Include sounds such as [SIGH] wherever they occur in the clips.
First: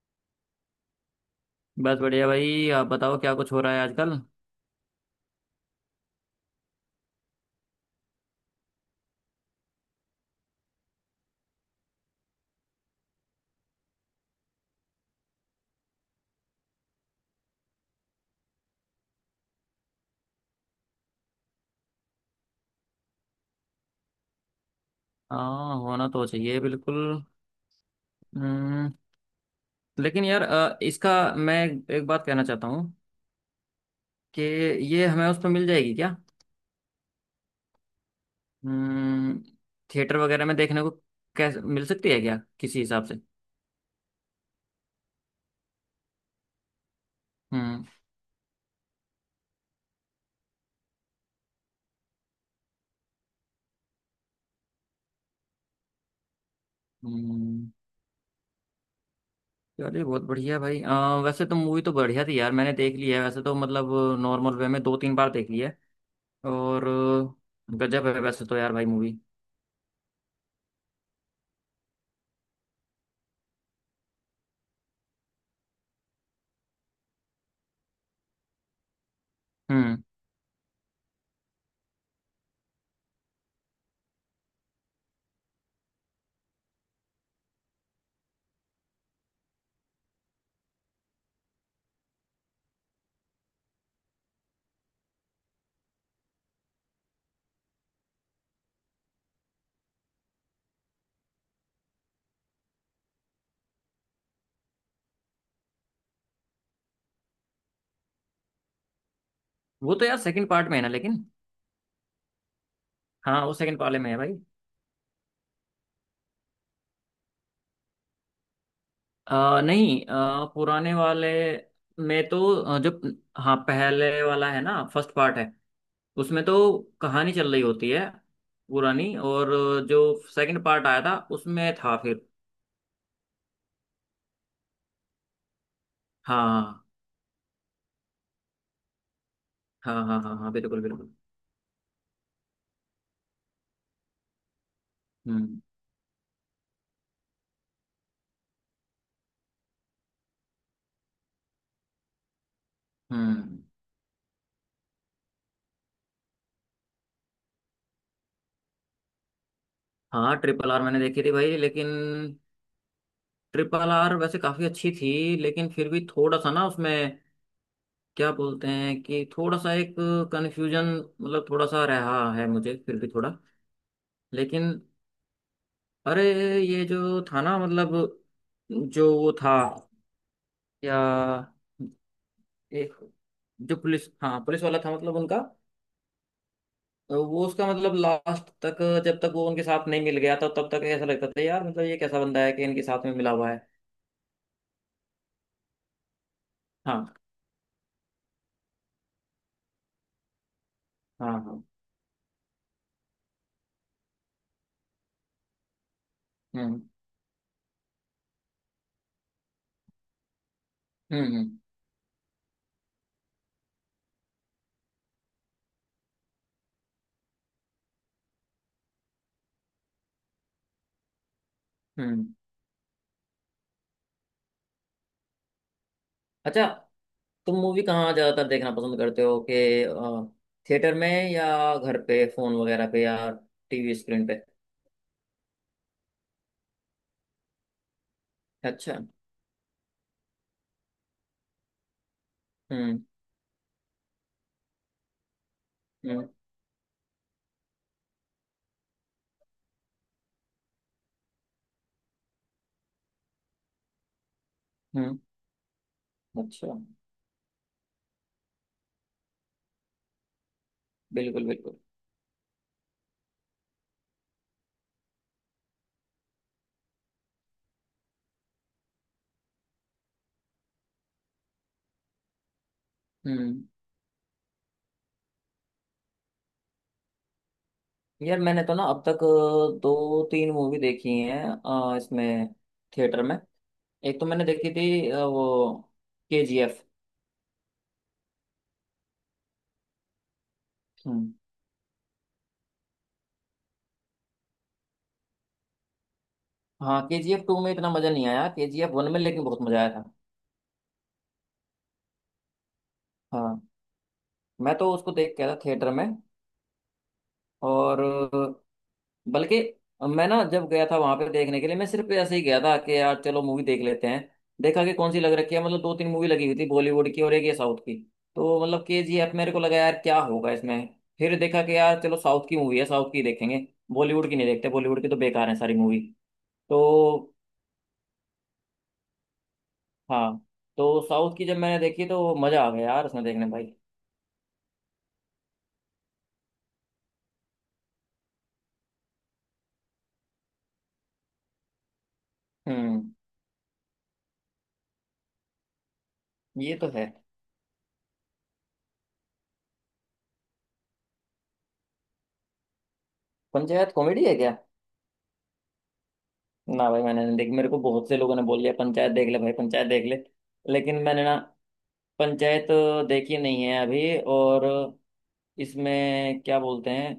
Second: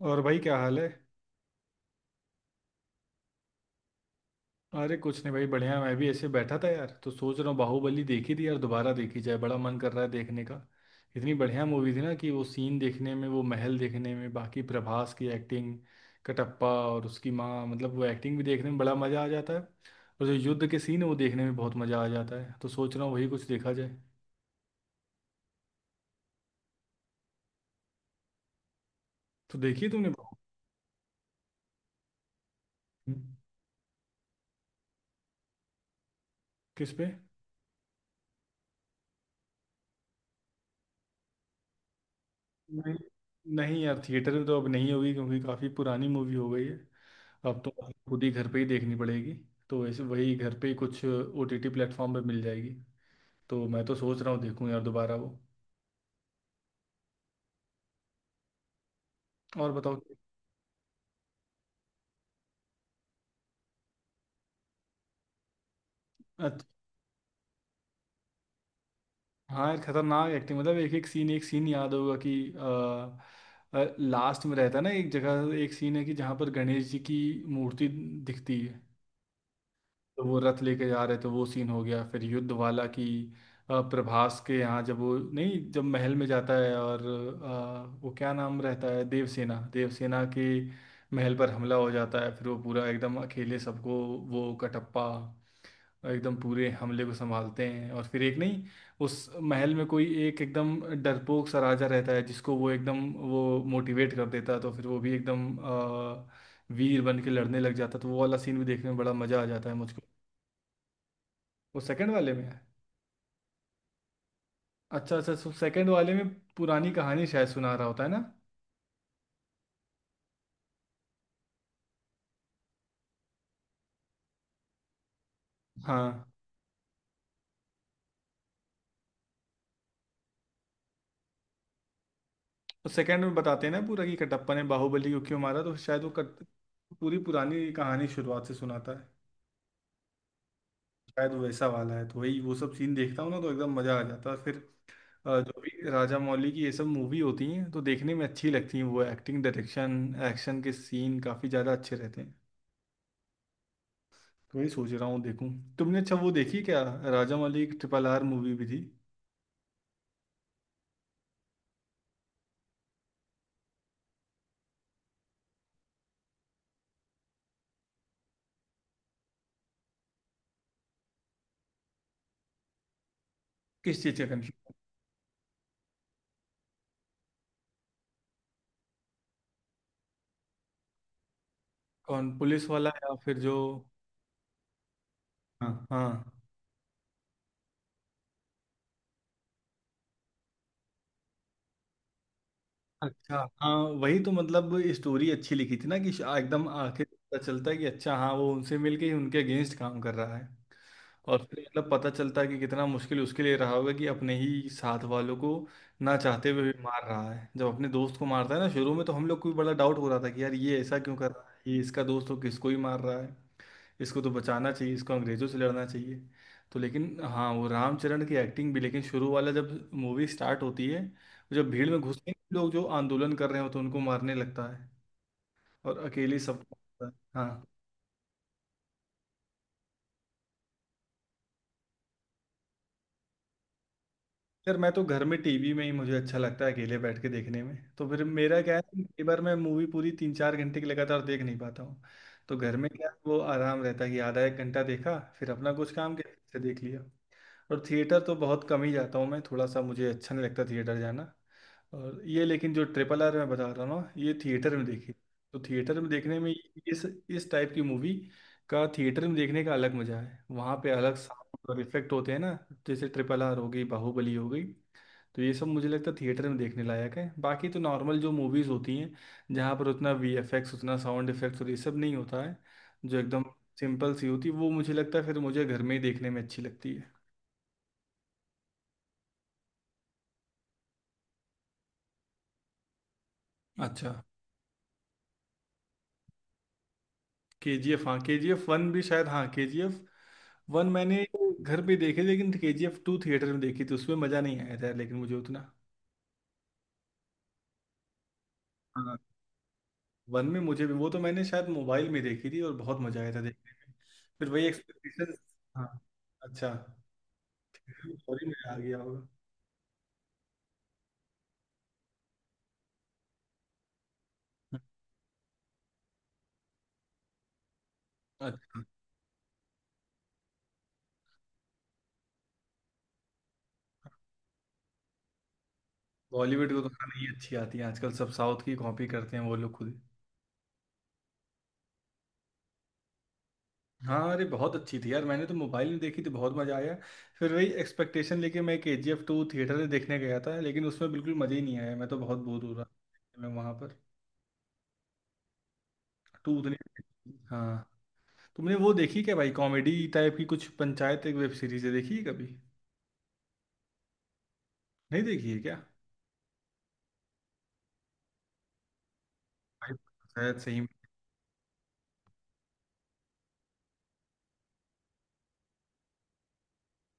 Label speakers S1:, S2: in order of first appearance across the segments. S1: और भाई क्या हाल है।
S2: बस बढ़िया भाई। आप बताओ क्या कुछ हो रहा है आजकल।
S1: अरे कुछ नहीं भाई बढ़िया, मैं भी ऐसे बैठा था यार, तो सोच रहा हूँ बाहुबली देखी थी यार दोबारा देखी जाए, बड़ा मन कर रहा है देखने का। इतनी बढ़िया मूवी थी ना, कि वो सीन देखने में, वो महल देखने में, बाकी प्रभास की एक्टिंग, कटप्पा और उसकी माँ, मतलब वो एक्टिंग भी देखने में बड़ा मज़ा आ जाता है। और जो युद्ध के सीन है वो देखने में बहुत मज़ा आ जाता है, तो सोच रहा हूँ वही कुछ देखा जाए।
S2: हाँ होना तो चाहिए बिल्कुल। हम्म,
S1: तो देखी तुमने
S2: लेकिन यार इसका मैं एक बात कहना चाहता हूँ
S1: बाहुबली?
S2: कि ये हमें उस पर मिल जाएगी क्या।
S1: किस पे?
S2: हम्म, थिएटर वगैरह में देखने को कैसे मिल सकती है क्या किसी
S1: नहीं,
S2: हिसाब से।
S1: नहीं यार थिएटर में तो अब नहीं होगी, क्योंकि काफ़ी पुरानी मूवी हो गई है। अब तो
S2: हम्म।
S1: आपको खुद ही घर पे ही देखनी पड़ेगी। तो ऐसे वही घर पे ही कुछ ओटीटी प्लेटफॉर्म पे मिल जाएगी। तो मैं तो सोच रहा हूँ देखूँ यार दोबारा वो।
S2: हम्म,
S1: और बताओ।
S2: चलिए बहुत बढ़िया भाई। वैसे तो मूवी तो बढ़िया थी यार, मैंने देख ली है वैसे तो मतलब नॉर्मल वे में दो तीन बार देख ली है।
S1: अच्छा।
S2: और गजब है वैसे तो यार भाई मूवी।
S1: हाँ यार खतरनाक एक्टिंग, मतलब एक एक सीन, एक सीन याद होगा कि लास्ट में रहता है ना, एक जगह एक सीन है कि जहाँ पर गणेश जी की मूर्ति दिखती है,
S2: हम्म।
S1: तो वो रथ लेके जा रहे थे, वो सीन हो गया। फिर युद्ध वाला की प्रभास के यहाँ जब वो नहीं, जब महल में जाता है और वो क्या नाम रहता है, देवसेना, देवसेना के महल पर हमला हो जाता है, फिर वो पूरा एकदम अकेले सबको, वो कटप्पा एकदम पूरे हमले को संभालते हैं। और फिर एक नहीं, उस महल में कोई एक एकदम डरपोक सा राजा रहता है, जिसको वो एकदम, वो मोटिवेट कर देता है, तो फिर वो भी एकदम वीर बन के लड़ने लग जाता है, तो वो वाला सीन भी देखने में बड़ा मजा आ जाता है
S2: वो
S1: मुझको।
S2: तो यार सेकंड पार्ट में है ना लेकिन।
S1: वो सेकंड वाले में है।
S2: हाँ वो सेकंड वाले में है भाई।
S1: अच्छा अच्छा, सो सेकंड वाले में पुरानी कहानी शायद सुना रहा होता है ना।
S2: नहीं पुराने वाले में तो जो, हाँ पहले वाला है ना, फर्स्ट पार्ट है
S1: हाँ,
S2: उसमें तो कहानी चल रही होती है पुरानी। और जो सेकंड पार्ट आया था उसमें था फिर।
S1: तो सेकंड में बताते हैं ना पूरा कि कटप्पा ने बाहुबली को क्यों मारा, तो शायद वो कट
S2: हाँ
S1: पूरी पुरानी कहानी शुरुआत से सुनाता है।
S2: हाँ हाँ हाँ हाँ बिल्कुल बिल्कुल।
S1: शायद वो वैसा वाला है, तो वही वो सब सीन देखता हूँ ना तो एकदम मज़ा आ जाता है फिर।
S2: हम्म
S1: जो भी राजा मौली की ये सब मूवी होती हैं तो देखने में अच्छी लगती हैं, वो एक्टिंग, डायरेक्शन, एक्शन के सीन काफ़ी ज़्यादा अच्छे रहते हैं।
S2: हम्म।
S1: तो वही सोच रहा हूँ देखूँ। तुमने अच्छा वो देखी क्या, राजा मौली की ट्रिपल आर मूवी भी थी?
S2: हाँ RRR मैंने देखी थी भाई, लेकिन RRR वैसे काफी अच्छी थी, लेकिन फिर भी थोड़ा सा ना उसमें क्या बोलते हैं कि थोड़ा सा एक कन्फ्यूजन मतलब थोड़ा सा रहा है मुझे फिर भी थोड़ा।
S1: किस चीज़ का
S2: लेकिन,
S1: कंफ्यूज?
S2: अरे, ये जो था ना मतलब, जो वो था, या
S1: कौन, पुलिस वाला
S2: एक
S1: या फिर जो?
S2: जो पुलिस, हाँ पुलिस वाला था मतलब उनका,
S1: हाँ हाँ।
S2: वो उसका मतलब लास्ट तक जब तक वो उनके साथ नहीं मिल गया था तब तक ऐसा लगता था यार, मतलब ये कैसा बंदा है कि इनके साथ में मिला
S1: अच्छा
S2: हुआ है।
S1: हाँ, वही तो, मतलब स्टोरी अच्छी लिखी थी ना कि एकदम आखिर
S2: हाँ
S1: पता चलता है कि अच्छा हाँ, वो उनसे मिलके ही उनके अगेंस्ट काम कर रहा है।
S2: हाँ
S1: और फिर
S2: हाँ।
S1: मतलब पता चलता है कि कितना मुश्किल उसके लिए रहा होगा कि अपने ही साथ वालों को ना चाहते हुए
S2: हम्म
S1: भी मार रहा है। जब अपने दोस्त को मारता है ना शुरू में, तो हम लोग को भी बड़ा डाउट हो रहा था कि यार ये ऐसा क्यों कर रहा
S2: हम्म।
S1: है, ये इसका दोस्त हो, किसको ही मार रहा है, इसको तो बचाना चाहिए, इसको अंग्रेजों से लड़ना चाहिए। तो लेकिन हाँ, वो रामचरण की एक्टिंग भी, लेकिन शुरू वाला जब मूवी स्टार्ट होती है, जब भीड़ में घुसते हैं
S2: हम्म।
S1: लोग जो आंदोलन कर रहे हो तो उनको मारने लगता है, और अकेले सब।
S2: अच्छा
S1: हाँ
S2: तुम मूवी कहाँ ज्यादातर देखना पसंद करते हो कि थिएटर में या घर पे फोन वगैरह पे या टीवी स्क्रीन पे।
S1: यार मैं तो घर में टीवी में ही मुझे अच्छा लगता है अकेले बैठ के देखने में। तो फिर मेरा क्या है,
S2: अच्छा।
S1: कई बार मैं मूवी पूरी 3 4 घंटे की लगातार देख नहीं पाता हूँ, तो घर में
S2: हम्म
S1: क्या है, वो आराम रहता है कि आधा 1 घंटा देखा, फिर अपना कुछ काम
S2: हम्म
S1: किया, फिर से देख लिया। और थिएटर तो बहुत कम ही जाता हूँ मैं, थोड़ा सा मुझे अच्छा नहीं लगता थिएटर जाना। और ये लेकिन जो ट्रिपल आर मैं बता रहा हूँ ना, ये थिएटर में देखी,
S2: हम्म।
S1: तो थिएटर में देखने में,
S2: अच्छा।
S1: इस टाइप की मूवी का थिएटर में देखने का अलग मजा है, वहाँ पे अलग
S2: बिल्कुल
S1: साउंड
S2: बिल्कुल।
S1: और इफेक्ट होते हैं ना। जैसे ट्रिपल आर हो गई, बाहुबली हो गई, तो ये सब मुझे लगता है थिएटर में देखने लायक है। बाकी तो नॉर्मल जो मूवीज़ होती हैं, जहाँ पर उतना वी एफ एक्स, उतना साउंड इफेक्ट्स और ये सब नहीं होता है, जो एकदम
S2: हम्म।
S1: सिंपल सी होती है, वो मुझे लगता है फिर मुझे घर में ही देखने में अच्छी लगती है।
S2: यार मैंने तो ना अब तक दो तीन मूवी देखी हैं इसमें थिएटर में।
S1: अच्छा।
S2: एक तो मैंने देखी थी वो KGF।
S1: केजीएफ, हाँ केजीएफ वन भी शायद, हाँ केजीएफ वन मैंने
S2: हम्म।
S1: घर पे देखी, लेकिन केजीएफ टू थिएटर में देखी थी, उसमें मज़ा नहीं आया था लेकिन मुझे उतना।
S2: हाँ KGF 2 में इतना मजा नहीं आया, KGF 1
S1: हाँ
S2: में लेकिन बहुत मजा आया था।
S1: वन में मुझे भी, वो तो मैंने शायद मोबाइल में देखी थी और बहुत मज़ा आया था
S2: हाँ
S1: देखने में। फिर वही
S2: मैं तो उसको
S1: एक्सपेक्टेशन।
S2: देख के आया था
S1: हाँ।
S2: थिएटर में।
S1: अच्छा।
S2: और
S1: सॉरी मैं आ गया होगा।
S2: बल्कि मैं ना जब गया था वहां पे देखने के लिए, मैं सिर्फ ऐसे ही गया था कि यार चलो मूवी देख लेते हैं। देखा कि कौन सी लग रखी है, मतलब दो तीन मूवी लगी हुई थी बॉलीवुड की और एक ये साउथ की। तो
S1: अच्छा।
S2: मतलब KGF, मेरे को लगा यार क्या होगा इसमें। फिर देखा कि यार चलो साउथ की मूवी है, साउथ की देखेंगे, बॉलीवुड की नहीं देखते, बॉलीवुड की तो बेकार है सारी मूवी।
S1: बॉलीवुड को
S2: तो
S1: तो खाना नहीं अच्छी आती है आजकल, सब साउथ की कॉपी करते हैं वो लोग खुद।
S2: हाँ, तो साउथ की जब मैंने देखी तो मजा आ गया यार उसमें देखने भाई।
S1: हाँ अरे बहुत अच्छी थी यार, मैंने तो मोबाइल में देखी थी, बहुत मज़ा आया। फिर वही एक्सपेक्टेशन लेके मैं K G F two theatre में देखने गया था, लेकिन उसमें बिल्कुल मज़ा ही नहीं आया, मैं तो बहुत बोर हो रहा था
S2: हम्म।
S1: मैं वहाँ पर। टू
S2: ये
S1: उतनी।
S2: तो है।
S1: [LAUGHS] हाँ। तुमने वो देखी क्या भाई, कॉमेडी टाइप की कुछ, पंचायत एक वेब सीरीज है, देखी है कभी?
S2: पंचायत कॉमेडी है क्या।
S1: नहीं देखी है क्या?
S2: ना भाई मैंने नहीं देखी, मेरे को बहुत से लोगों ने बोल लिया पंचायत देख ले भाई, पंचायत
S1: भाई
S2: देख ले।
S1: पंचायत सही।
S2: लेकिन मैंने ना पंचायत देखी नहीं है अभी, और इसमें क्या बोलते हैं,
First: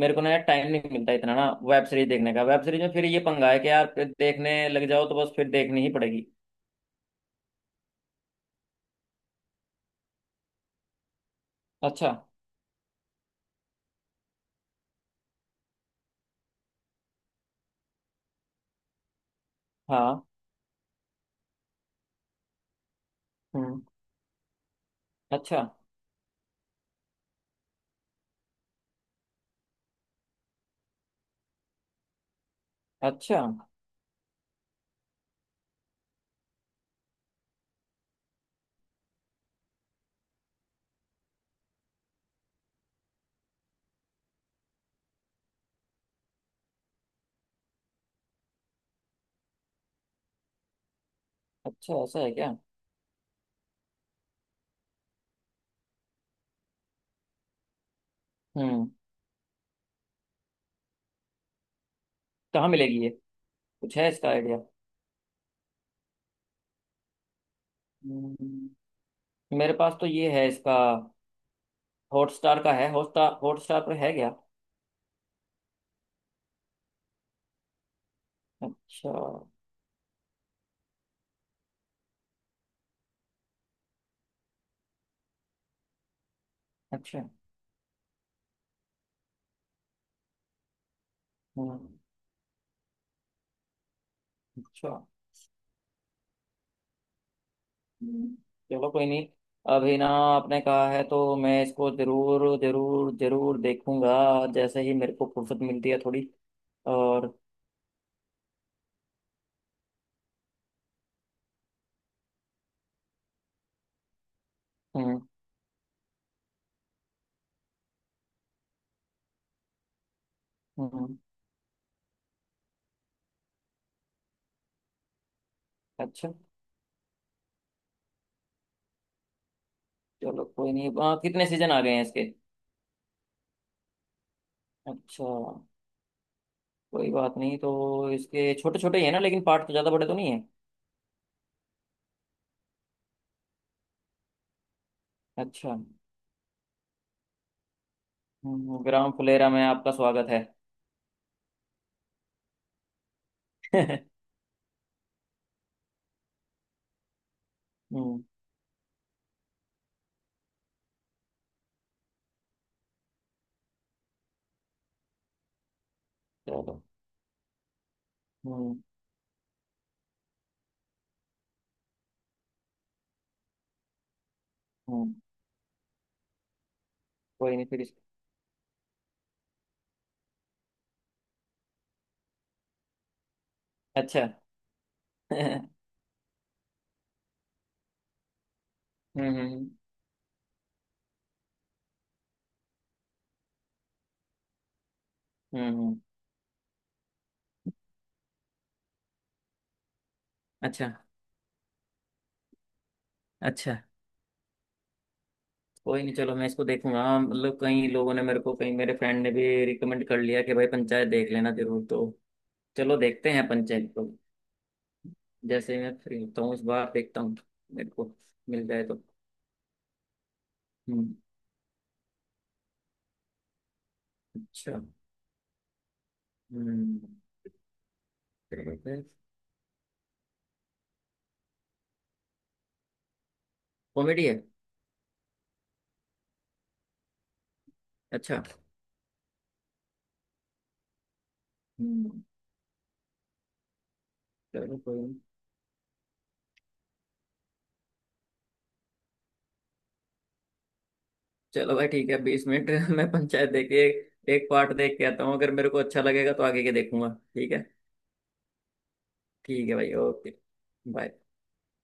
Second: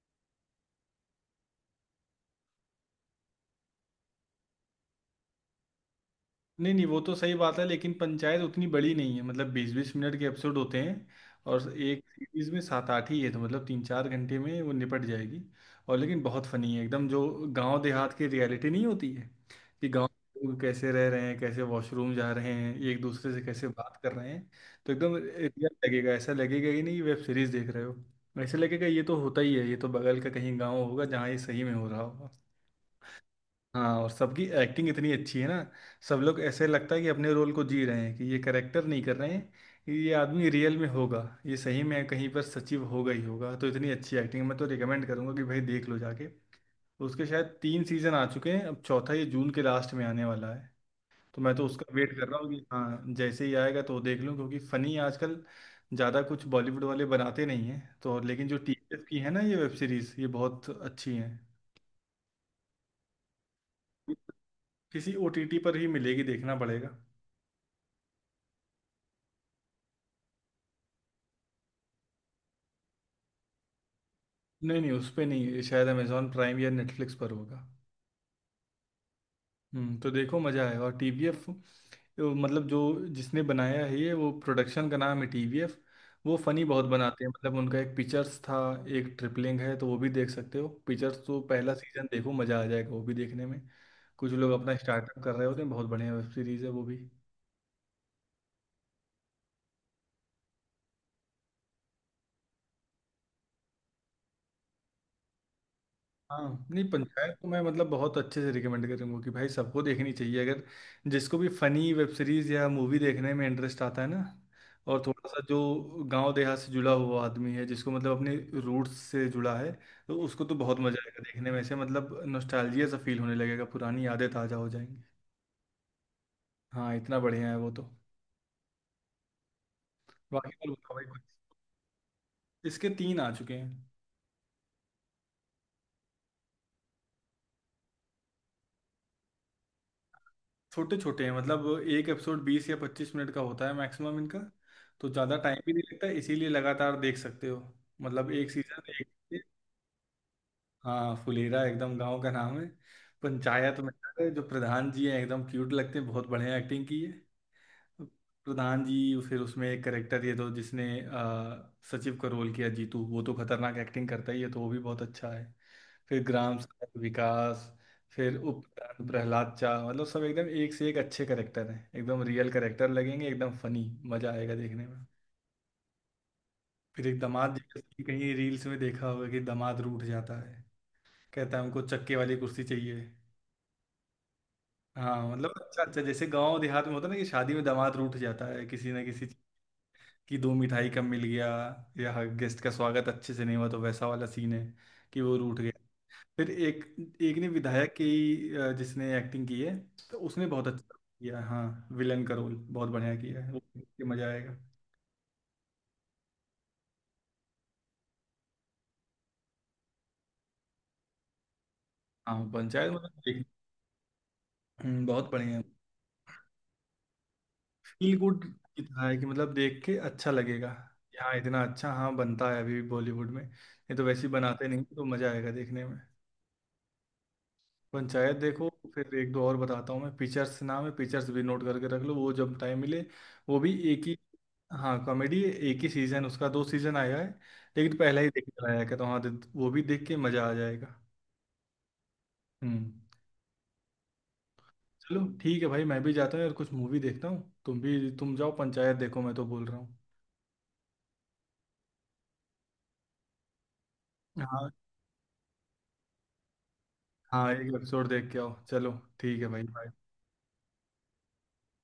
S2: मेरे को ना यार टाइम नहीं मिलता इतना ना वेब सीरीज देखने का। वेब सीरीज में फिर ये पंगा है कि यार फिर देखने लग जाओ तो बस फिर देखनी ही पड़ेगी।
S1: नहीं नहीं, वो तो सही बात है, लेकिन पंचायत उतनी बड़ी नहीं है, मतलब 20 20 मिनट के एपिसोड होते हैं, और एक
S2: अच्छा।
S1: सीरीज में 7 8 ही है, तो मतलब 3 4 घंटे में वो निपट जाएगी। और लेकिन बहुत फनी है एकदम, जो गांव देहात की रियलिटी नहीं होती है, कि गांव
S2: हाँ।
S1: के लोग कैसे रह रहे हैं, कैसे वॉशरूम जा रहे हैं, एक दूसरे से कैसे
S2: हम्म।
S1: बात कर रहे हैं, तो एकदम
S2: अच्छा।
S1: रियल लगेगा, ऐसा लगेगा ही नहीं कि वेब सीरीज देख रहे हो। ऐसे लगेगा ये तो होता ही है, ये तो बगल का कहीं गाँव होगा जहाँ ये सही में हो रहा होगा।
S2: अच्छा।
S1: हाँ, और सबकी एक्टिंग इतनी अच्छी है ना, सब लोग, ऐसे लगता है कि अपने रोल को जी रहे हैं, कि ये करेक्टर नहीं कर रहे हैं, ये आदमी रियल में होगा, ये सही में कहीं पर सचिव होगा ही होगा। तो इतनी अच्छी एक्टिंग, मैं तो रिकमेंड करूंगा कि भाई देख लो जाके। उसके शायद 3 सीजन आ चुके हैं, अब चौथा ये जून के लास्ट में आने वाला है। तो मैं तो उसका
S2: अच्छा
S1: वेट
S2: ऐसा
S1: कर
S2: है
S1: रहा हूँ
S2: क्या।
S1: कि हाँ जैसे ही आएगा तो देख लूँ, क्योंकि फ़नी आजकल ज़्यादा कुछ बॉलीवुड वाले बनाते नहीं हैं तो, और लेकिन जो
S2: हम्म।
S1: टीएफ की है ना ये वेब सीरीज़, ये बहुत अच्छी हैं।
S2: कहाँ मिलेगी ये, कुछ है इसका आइडिया।
S1: किसी ओटीटी पर ही मिलेगी, देखना पड़ेगा।
S2: हम्म। मेरे पास तो ये है इसका, हॉटस्टार का है हॉटस्टार, हॉटस्टार पर है क्या।
S1: नहीं नहीं उस पे नहीं, ये शायद अमेजोन प्राइम या नेटफ्लिक्स पर होगा।
S2: अच्छा।
S1: तो देखो मज़ा आएगा। और टीवीएफ, मतलब जो, जिसने बनाया है ये, वो प्रोडक्शन का नाम है टीवीएफ, वो फनी बहुत बनाते
S2: अच्छा।
S1: हैं। मतलब उनका एक पिक्चर्स था, एक ट्रिपलिंग है, तो वो भी देख सकते हो। पिक्चर्स तो पहला
S2: हम्म।
S1: सीजन देखो मज़ा आ जाएगा, वो भी देखने में। कुछ लोग अपना
S2: अच्छा।
S1: स्टार्टअप कर रहे होते हैं, बहुत बढ़िया वेब सीरीज़ है वो भी।
S2: हम्म। चलो कोई नहीं। अभी ना आपने कहा है तो मैं इसको जरूर जरूर जरूर देखूंगा, जैसे ही मेरे को फुर्सत मिलती है थोड़ी।
S1: हाँ नहीं
S2: और
S1: पंचायत तो मैं मतलब बहुत अच्छे से रिकमेंड करूंगा कि भाई सबको देखनी चाहिए, अगर जिसको भी फनी वेब सीरीज या मूवी देखने में इंटरेस्ट आता है ना, और
S2: हम्म
S1: थोड़ा सा जो गांव देहात से जुड़ा हुआ आदमी है, जिसको मतलब अपने रूट्स से जुड़ा है, तो उसको तो बहुत मजा
S2: हम्म।
S1: आएगा देखने में, ऐसे मतलब नॉस्टैल्जिया सा फील होने लगेगा, पुरानी यादें ताजा हो जाएंगी।
S2: अच्छा।
S1: हाँ इतना बढ़िया है वो तो।
S2: चलो
S1: बाकी और
S2: कोई नहीं,
S1: बताओ भाई।
S2: कितने सीजन आ गए हैं इसके।
S1: इसके 3 आ चुके हैं।
S2: अच्छा। कोई बात नहीं, तो इसके छोटे छोटे ही है ना लेकिन, पार्ट तो ज़्यादा बड़े तो नहीं है।
S1: छोटे छोटे हैं, मतलब एक एपिसोड 20 या 25 मिनट का होता है मैक्सिमम इनका, तो ज़्यादा टाइम भी
S2: अच्छा।
S1: नहीं लगता, इसीलिए लगातार देख सकते हो। मतलब एक सीजन एक।
S2: ग्राम फुलेरा में आपका स्वागत है।
S1: हाँ फुलेरा एकदम गांव का नाम है पंचायत में।
S2: [LAUGHS]
S1: है, जो प्रधान जी हैं एकदम क्यूट लगते हैं, बहुत बढ़िया एक्टिंग की
S2: हम्म।
S1: प्रधान जी। फिर उसमें एक करेक्टर ये तो, जिसने सचिव का रोल किया, जीतू, वो तो खतरनाक एक्टिंग करता ही है, तो वो भी बहुत अच्छा है। फिर ग्राम
S2: चलो।
S1: सड़क विकास, फिर उप
S2: हम्म
S1: प्रधान प्रहलाद चा, मतलब सब एकदम एक से एक अच्छे करेक्टर हैं, एकदम रियल करेक्टर लगेंगे, एकदम फनी। मजा आएगा देखने में।
S2: हम्म।
S1: फिर एक दामाद
S2: कोई
S1: जी
S2: नहीं
S1: का
S2: फिर
S1: scene कहीं रील्स में देखा होगा कि दामाद रूठ जाता है, कहता है हमको चक्के वाली कुर्सी चाहिए।
S2: अच्छा।
S1: हाँ
S2: [LAUGHS]
S1: मतलब
S2: हम्म
S1: अच्छा अच्छा, जैसे गांव देहात में होता है ना कि शादी में दामाद रूठ जाता है किसी ना किसी,
S2: हम्म
S1: कि 2 मिठाई कम मिल गया, या गेस्ट का स्वागत अच्छे से नहीं हुआ, तो वैसा वाला सीन है कि वो रूठ गया।
S2: हम्म।
S1: फिर एक, एक ने विधायक की, जिसने एक्टिंग की है, तो उसने बहुत
S2: अच्छा।
S1: अच्छा किया, हाँ विलन का रोल बहुत बढ़िया किया है, वो
S2: अच्छा
S1: देख के मजा आएगा।
S2: कोई नहीं, चलो मैं इसको देखूंगा हाँ, मतलब कई लोगों ने मेरे को, कहीं मेरे फ्रेंड ने भी रिकमेंड कर लिया कि भाई पंचायत देख लेना जरूर, तो
S1: हाँ पंचायत
S2: चलो
S1: मतलब
S2: देखते
S1: देख।
S2: हैं पंचायत को।
S1: बहुत बढ़िया।
S2: जैसे ही मैं फ्री होता हूँ इस बार देखता हूँ। मेरे को
S1: फील गुड
S2: मिल जाए तो।
S1: है कि, मतलब देख के अच्छा लगेगा,
S2: हम्म।
S1: यहाँ इतना अच्छा हाँ बनता है अभी भी, बॉलीवुड में नहीं तो वैसे ही बनाते
S2: अच्छा।
S1: नहीं, तो मजा आएगा देखने में।
S2: हम्म।
S1: पंचायत देखो। फिर एक दो और बताता हूँ मैं, पिक्चर्स नाम है, पिक्चर्स भी नोट करके रख लो, वो जब टाइम मिले, वो भी एक ही।
S2: कॉमेडी है।
S1: हाँ कॉमेडी, एक ही सीजन उसका, 2 सीजन आया है, लेकिन पहला ही
S2: अच्छा।
S1: देख चला आया कहता हूँ, हाँ वो भी देख के मज़ा आ जाएगा।
S2: हम्म,
S1: हम्म।
S2: चलो कोई नहीं।
S1: चलो ठीक है भाई, मैं भी जाता हूँ यार, कुछ मूवी देखता हूँ, तुम भी तुम जाओ पंचायत देखो, मैं तो बोल रहा हूँ।
S2: चलो भाई ठीक है। 20 मिनट [LAUGHS] मैं पंचायत देख के एक
S1: हाँ।
S2: पार्ट देख के आता हूँ, अगर मेरे को अच्छा लगेगा तो आगे के देखूंगा।
S1: हाँ
S2: ठीक है।
S1: एक एपिसोड देख के आओ, चलो ठीक है भाई,
S2: ठीक है
S1: बाय।
S2: भाई ओके। बाय।